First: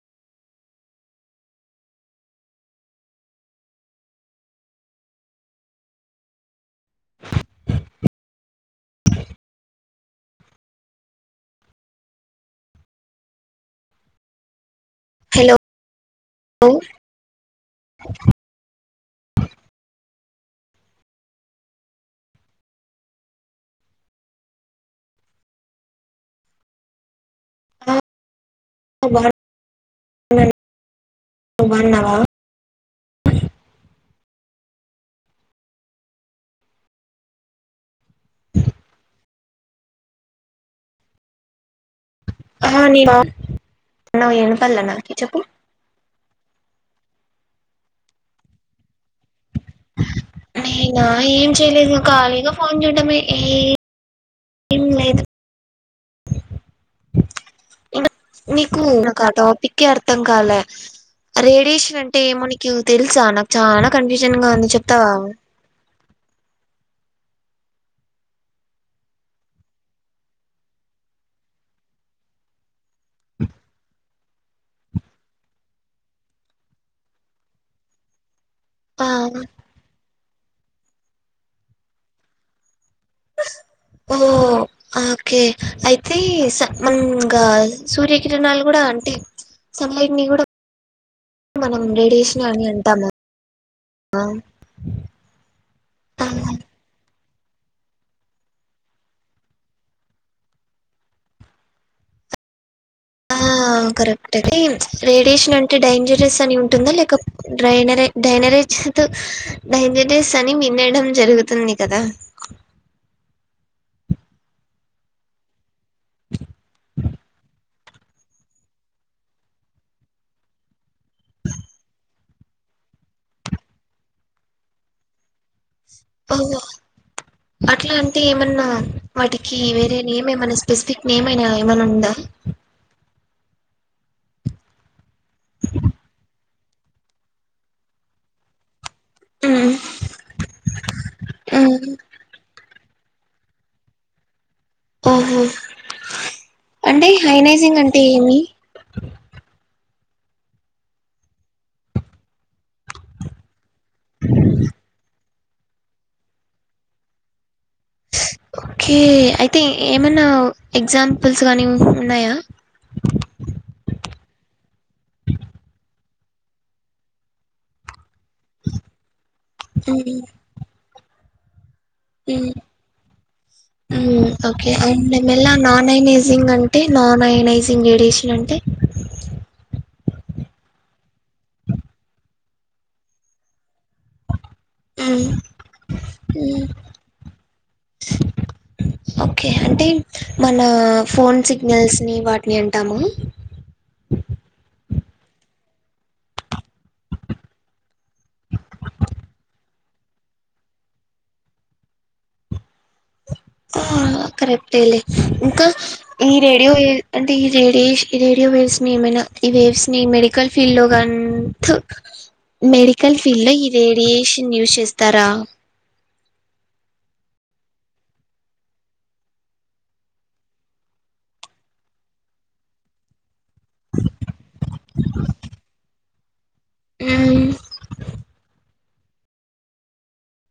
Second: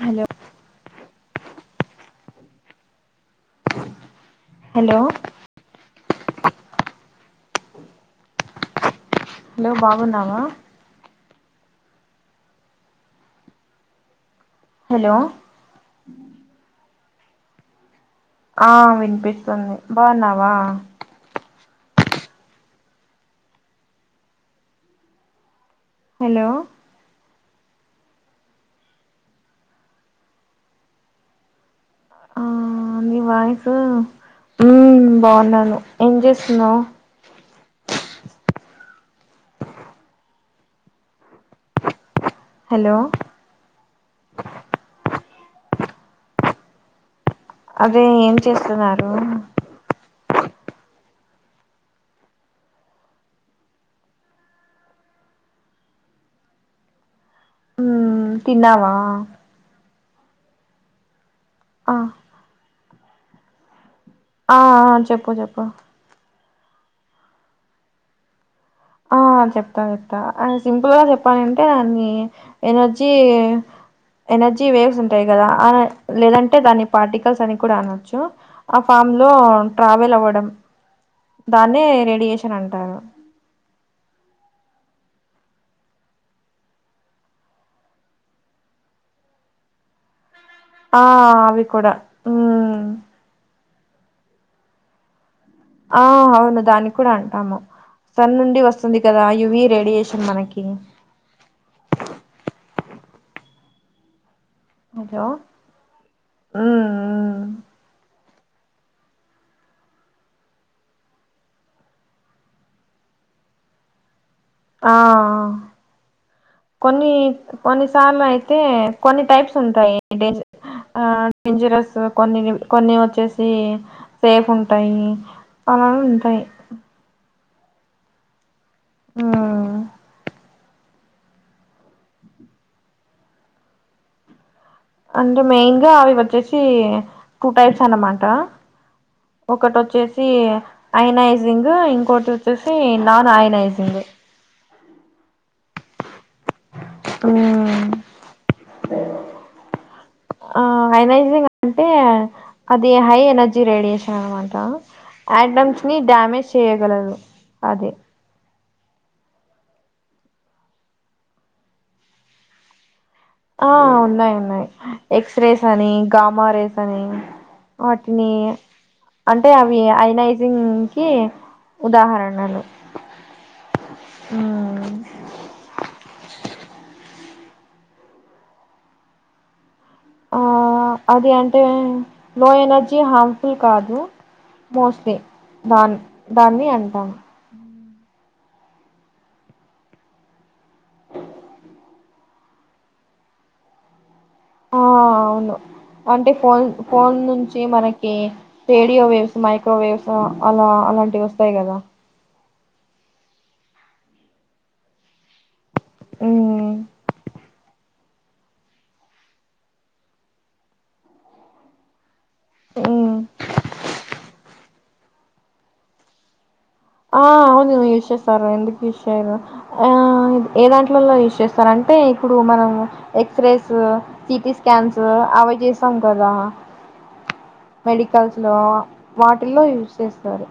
Hello hello hello బాగున్నావా hello అ [inaudible] ఆ వినిపిస్తుంది బాగున్నావా హలో [unintelligible] ఆ నీ వాయిసు ఉం బాగున్నాను ఏం చేస్తున్నావ్ ఆ హలో నేను బాగున్నా వెనపల్ల నాకి చెప్పు అదే ఏం చేస్తున్నారు నేనా ఏం చేయలేదు ఖాళీగా ఫోన్ చూటమే ఏ ఏం లేదు మ్మ్ నీకు తిన్నావా ఆ టాపిక్ కే అర్ అర్ధం కాలే ఆ రేడియేషన్ అంటే ఏమనక్యూ తెలుసా నచాణ కన్ఫ్యూషన్ గా ఆ ఉంది చెప్పుతావా చెప్పు చెప్పు ఆ చెప్తా చెప్తా ఆ సింపుల్ గా చెప్పాలంటే అన్ని ఎనర్ జీ ఎనర్జీ వేవ్స్ ఉంటాయి కదా అ లేదంటే దాని పార్టికల్స్ అని కూడా అనొచ్చు ఆ ఫామ్ లో ట్రావెల్ అవ్వడం దాన్నే రేడియేషన్ అంటారు ఓ ఓకే అయితే సమంగ సూర్యకిరణాలు కూడా అంటే సన్లైట్ ని కూడా ఆ అవి మనం కూడా ఉమ్ అ ఆ అవును దాని కూడా అం అమ సన్ నుండి వస్తుంది కదా యువి రేడియేషన్ మనకి ఆ కరట్ తాత్తిమ్ హలో రేడియేషన్ అంటే డైంజరస్ అని ఉమ్ ఉంటుందా లేక ఉమ్ డ్రైనర్ ఏ ధైనరిజుతు దైనాజీస్ అని వినడం జరుగుతుంది కదా ఆ కొన్ని కొన్నిసార్లు అయితే కొన్ని టైప్స్ ఉంటాయి డేస్ ఆ డేంజరస్ కొన్ని కొన్ని వచ్చేసి సేఫ్ ఉంటాయి పలాలు ఓ ఉంటాయి అట్లా అంటే ఏమన్నా వాటికి మ్మ్ వేరే నేమ్ ఏమైన సేపు స్పెసిఫిక్ నేమ్ అయినా ఏమైనా ఉందా అంటే మెయిన్ గా ఆవి వచ్చేసి ఇది టు టైప్స్ అన్నమాట మ్మ్. ఒకటి వచ్చేసి ఐనాజింగ్ మ్మ్. ఇంకోటి వచ్చేసి హే నా ఆయనయేసిందే ఆహా అంటే హైనైజింగ్ మ్మ్ అంటే ఏమి ఆ హై నైజింగ్ అంటే అది హై ఎనర్జీ జి రేడియేషన్ అన మాట ఐటమ్స్ ని డ్యామేజ్ చేయగలరు అది ఓకే అయితే ఏమన్నా ఎగ్జాంపుల్స్ కానీ ఉన్నాయా ఓ ఉన్నాయి ఉన్నాయి ఎక్స్ రేస్ అని గామ రేస్ అని ని అంటే అవి ఐనైజింగ్ కి హ్మ్మ్ ఉదాహరణలు ఉమ్ కే మ్మ్ అంమె నాన్ఐంగ్ అం హే నాన్ అయనైజింగ్ రేడియేషన్ అంటే ఆ అది అంటే లో ఎనర్జీ హర్మ్ఫుల్ కాదు మోస్ల్లి మ్మ్. దాన్ని మ్మ్. దాన్ని అంటాము ఓకే అంటే మన ఫోన్ సిగ్నల్స్ని వాటిని అంటామ ఆ అవును అంటే ఫోన్ ఫోన్ నుంచి మనకి రేడియో వేవ్స్ మైక్రోవేవ్స్ అలా అలాంటివి వస్తాయి కదా ఆ కరెక్ట్లే ఇంకా ఈ రేడి ఉమ్ ఏ అంటి రేడేయెష ఈ రేడియో వేవ్స్ ని ఏమైనా ఈ వేవ్స్ ని మెడికల్ ఫీల్డ్ లో గాని మెడికల్ ఉమ్ ఫీల్డ్ లో ఈ రేడియేషన్ యూజ్ చే తర ఆ అవును యూజ్ చేస్తారు ఎందుకు యూస్ చేయరు ఏ దాంట్లలో యూజ్ చేస్తారు అంటే ఇప్పుడు మనం ఎ ఎక్స రేస్ సిటి స్కాన్స్ అవి చేసాం కథ హ్మ్ లో వాటిల్లో యూజ్ చేస్తారు.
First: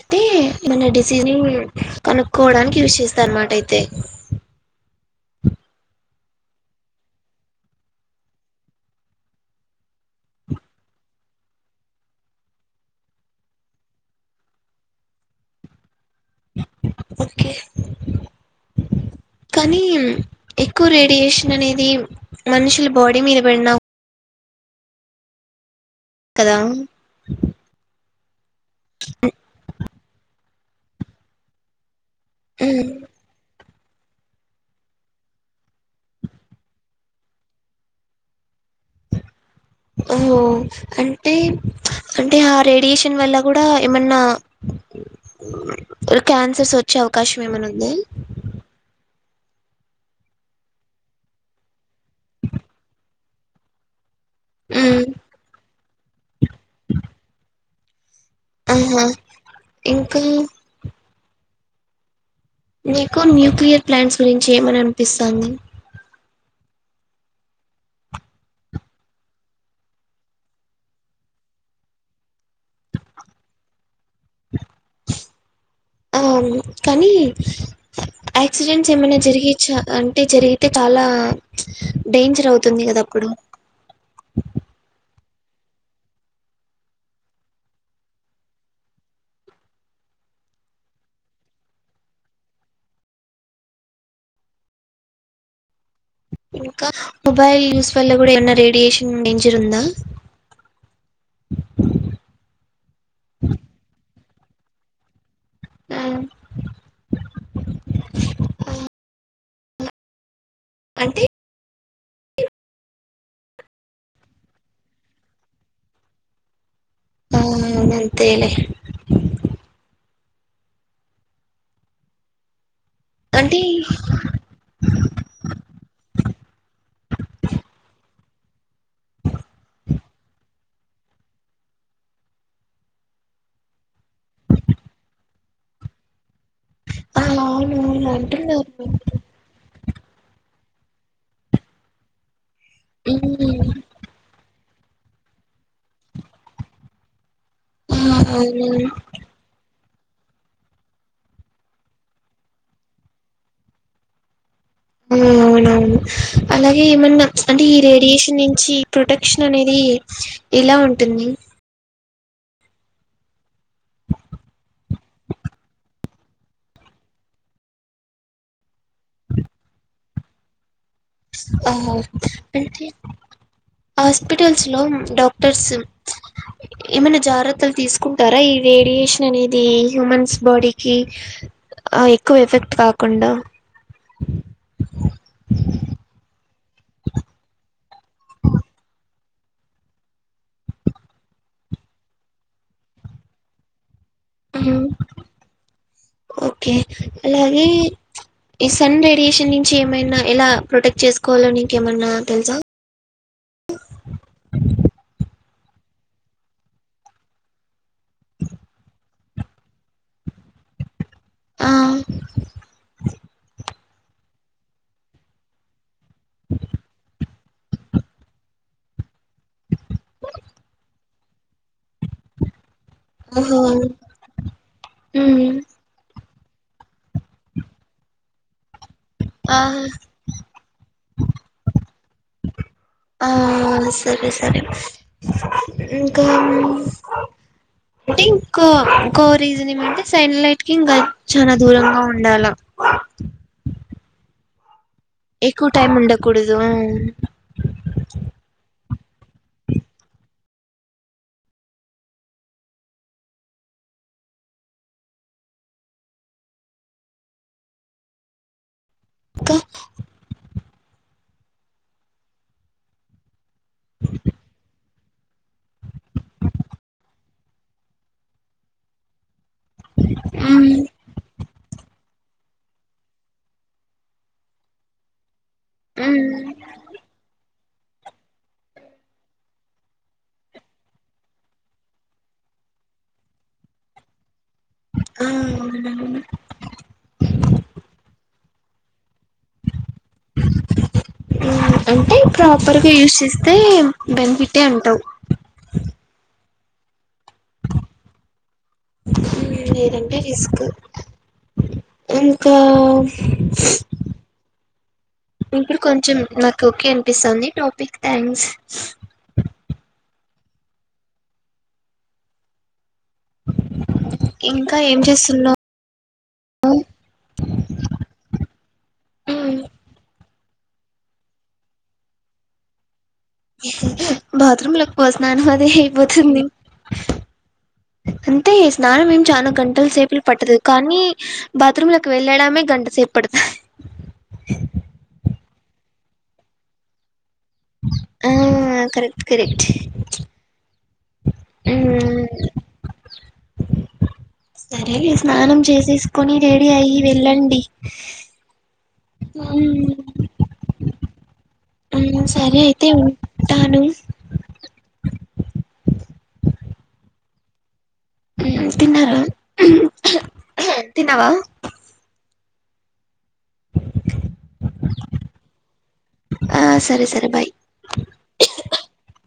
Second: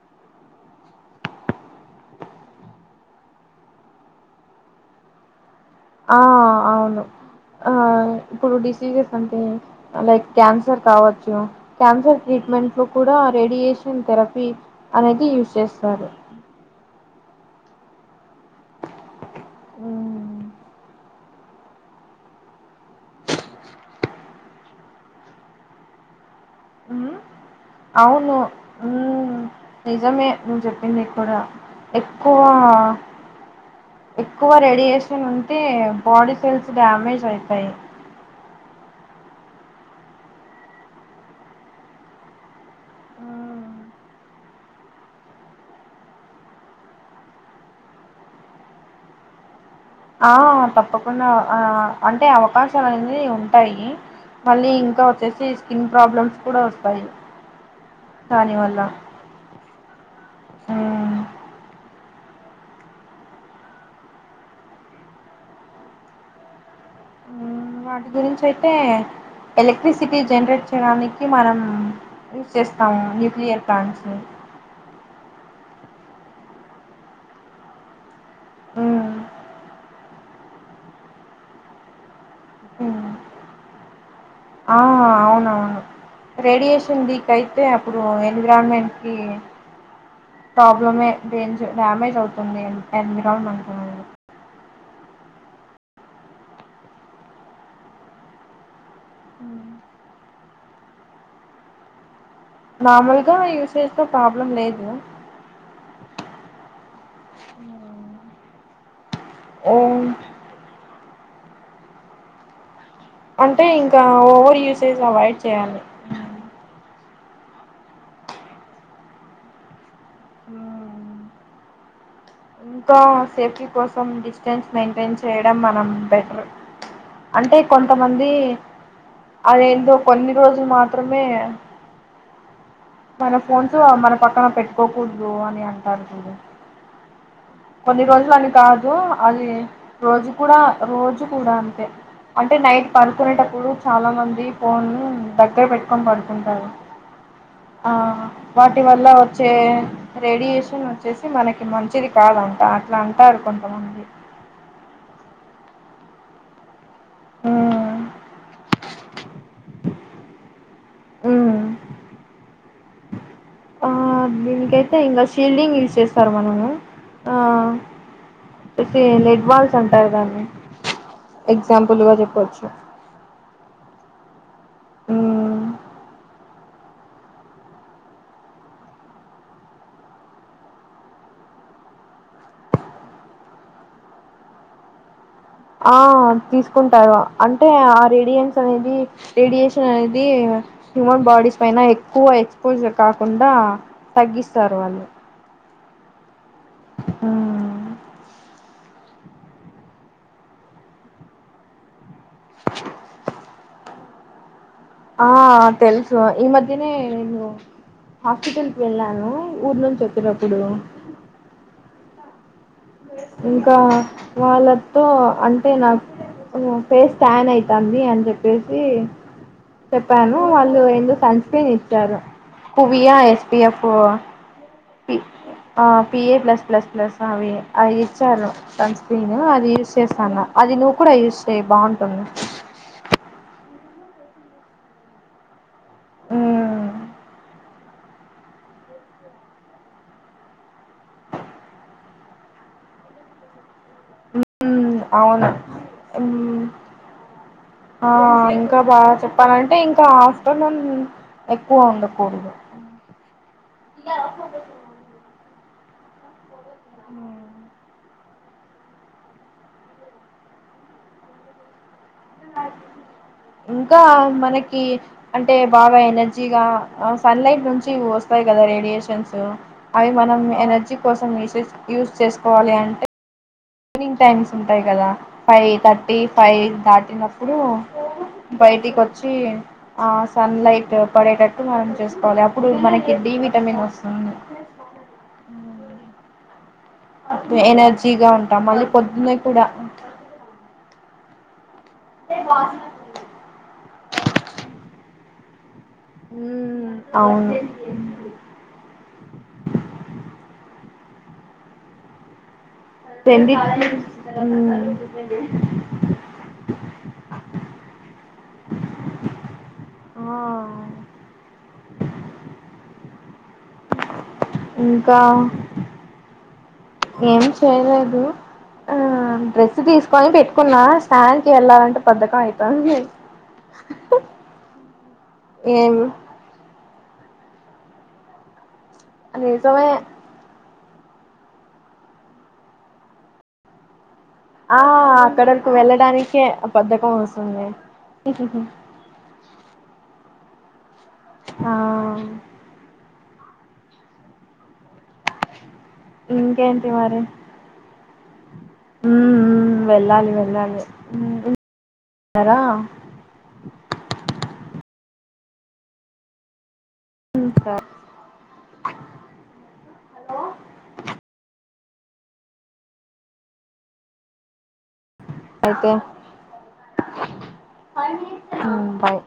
అయితే మన డిసిజన్ కనుక్కోడానికి యూస్ చేస్తా అన్నమాట అయితే ఆ అవును ఇప్పుడు డిసీజెస్ అంటే లైక్ క్యాన్సర్ కావచ్చు క్యాన్సర్ ట్రీట్మెంట్ లో కూడా రేడియేషన్ థెరపీ అనేది యూజ్ చేస్తారు ఓకే కానీ హ్మ్. ఎక్కువ రేడియేషన్ అనేది మనుషుల బాడీ మీద పడిన కదా! హుమ్ అవును హమ్ నిజమే నువ్ చెప్పింది కూడా ఎక్కువ హ్మ్. ఎక్కువ రేడియేషన్ ఉంటే బాడీ సెల్స్ డ్యామేజ్ అయితాయి ఓ అంటే అంటే రేడియేషన్ వల్ల కూడా ఏమన్నా క్యాన్సర్స్ వచ్చే అవకాశం ఏమైనా ఉందా ఆ తప్పకుండా ఆ అంటే అవకాశాలు అనేది ఉంటాయి మళ్ళీ ఇంకా ఉమ్ వచ్చేసి స్కిన్ ప్రాబ్లమ్స్ కూడా వస్తాయి దానివల్ల ఆహా ఇంకా మ్మ్ నీకు న్యూక్లియర్ ప్లాంట్స్ గురించి ఏమని అనిపిస్తంది వాటి గురించి అయితే ఎలక్ట్రిసిటీ జనరేట్ చేయడానికి మనం యూస్ చేస్తాము న్యూక్లియర్ ప్లాంట్స్ అమ్మ్ కానీ యాక్సిడెంట్స్ మ్మ్ ఏమనా జరిగే చ్చ ఆ అంటే జరిగితే చాలా డేంజర్ అవుతుంది కదా అప్పుడు ఆ అవునవును రేడియేషన్ వీక్ అయితే అప్పుడు ఎన్విరాన్మెంట్కి ప్రాబ్లమే, డేంజర్, డ్యామేజ్ అవుతుంది. ఎన్విరాన్మెంటు ఇంకా మొబైల్ యూస్ వల్ల కూడా ఏమన్న రేడియేషన్ డేంజరూందా నార్మల్గా యూస్ చేస్తాం. ప్రాబ్లం లేదు. ఆహ్ ఆమ్ ఓం అంటే అంటే ఇంకా ఓవర్ యూసేజ్ అవాయిడ్ చేయాలి. ఓ అవునవున్ అంతేలే ఉహ్ సో అంటే సేఫ్టీ కోసం డిస్టెన్స్ మెయింటైన్ చేయడం. మనం బెట్రూ అంటే కొంతమంది. అదేంటో కొన్ని రోజులు మాత్రమే మన ఫోన్స్ మన పక్కన పెట్టుకోకూడదు. అని అంటారు చూడూ ఆ అవును కొన్ని అవును రోజులు అని అంటున్నారు కాదు. అది రోజు కూడా రోజు కూడా అంతే అంటే నైట్ పనుకునేటప్పుడు ఉమ్ చాలామంది. ఫోన్ దగ్గర పెట్టుకొని పడుకుంటారు. ఆ ఆహ్ వాటి అవునవును వల్ల వచ్చే రేడియేషన్ వచ్చేసి మనకి మంచిది. కాదంటా అట్లా అంటరూ కొంతమంది. ఉహ్ అవునవును అలాగే గే ఏమన్నా అంటే ఈ ఉమ్ రేడియేషన్ నుంచి ప్రొటెక్షన్ అనేది. ఎలా ఉంటుంది ఉమ్ ఆహ్ దీనికైతే ఇంకా షీల్డింగ్ యూజ్ చేస్తారు. మనము ఆహ్ అయితే లెడ్ బాల్స్ అంటారు దాన్ని. అహో ఎగ్జాంపుల్గా అంటే హాస్పిటల్స్ లో డాక్టర్స్ చెప్పచ్చు ఏమైనా జాటిత్తలు తీసుకుంటారా. ఈ రేడియేషన్ అనేది హ్యూమన్స్ బాడీకిి ఆ ఎక్కువ ఎఫెక్ట్ కాకుండా ఆ తీస్ కుంటారు అంటే ఆ రేడియన్స్ అనేది రేడియేషన్ అనేది హ్యూమన్ బాడీస్ పైన ఎక్కువ ఎక్సపోజర్ కాకుండా. తగ్గిస్తారు హ్మ్. వాళ్ళు ఓకే అలాగే ఇస్ సన్ రేడియేషన్ నుంచి ఏమైనా ఎలా ప్రొటెక్ట్ చేసుకోవాలో నీకేమన్నా తెలుసా ఉహూ ఆ తెలుసు ఈ మధ్యనే నేను హాస్పిటల్కి వెళ్ళాను ఊరు నుంచి వచ్చినప్పుడు ఆ ఇంకా వాళ్ళతో అంటే నాకు హ్మ్ పేస్ టాన్ అయితంది అని చెప్పేసి చెప్పాను వాళ్ళు ఎందుకు సన్స్క్రీన్ నిచ్చారు కువియా ఓహో! ఎస్పిఎఫ్ హ్మ్. ఆ పిఏ ప్లస్ ప్లస్ ప్లస్ అవి అవి ఇచ్చారు సన్ స్క్రీన్ ఆ! అది యూస్ చేస్తాన్న అది నువ్ కూడా యూస్ చెయ్యి బాగుంట టుంది ఆ సరే సరే ఇంకా ఉమ్ అంటే ఇంకా ఇంకో రీజన్ ఏమంటే సన్లైట్ కి ఇంకా చాలా దూరంగా ఉండాల అ అవును ఎక్కువ టైం ఉండకూడదు ఆ ఇంకా బాగా చెప్పాలంటే ఇంకా ఆఫ్టర్నూన్ ఎక్కువ ఉండ కూడదు హ ఇంకా ఇంకా మనకి అంటే బాగ ఎనర్జీగా ఏ సన్లైట్ నుంచి వస్తాయి కదా రేడియేషన్స్ అవి మనం మ్మ్ ఎనర్జీ కోసం యూస్ యూస్ చేస్త కోవాలి అంటే ఈవినింగ్ టైమ్స్ ఉంటాయి కదా ఫైవ్ థర్టీ మ్మ్ ఫైవ్ థటీనో ఇప్పుడు బయటికి వచ్చి ఆ సన్ లైట్ పడేటట్టు మనం చేసుకోవాలి అప్పుడు మనకి డి విటమిన్ వస్తుంది ఆ అవునండి ఎనర్జీగా ఉంటాం మళ్ళీ పొద్దున కూడా అ [unintelligible] అంటే ప్రాపర్గా యూస్ చేస్తే బెనిఫిటే అంటవు అ [inaudible] ఉం లేదంటే రిస్క్ ఇంకా పెండి ఇప్పుడు కొంచెం నాకు ఓకే అనిపిస్తుంది టాపిక్ థ్యాంక్స్ ఆ [unintelligible] ఏం ఇంకా చేస్తున్నావు ఏం చేయలేదు ఆ ఉమ్, డ్రెస్ తీసుకొని పెట్టు కున్నా స్నానంకి వెళ్ళాలంటే బద్ధకం అయితంది బాత్రూమ్లలకు పో స్నానం అదే ఏం అయిపోతుంది అంతే స్నానం ఏం చానా నిజమే గంటలసేపు పట్టదు కానీ బాత్రూమ్ కి వెళ్ళడమే గంటసేపు పడుతది ఆ అక్కడకి వెళ్ళడానికే బద్ధకం వస్తుంది ఆ కరెక్ట్ కరెక్ట్ ఆ మ్మ్ సరేలే స్నానం చేసి తీసుకొని రెడీ ఇంకేంటి అయ్యి మరి వెళ్ళండి మ్మ్ మ్మ్ వెళ్ళాలి వెళ్ళాలి మ్మ్ ఆ ఉంటారా సరే అయితే ఉంటాను ఇ కా తిన్నారా తిన్నావా [inaudible] అయితే ఆ సరే సరే బాయ్ బాయ్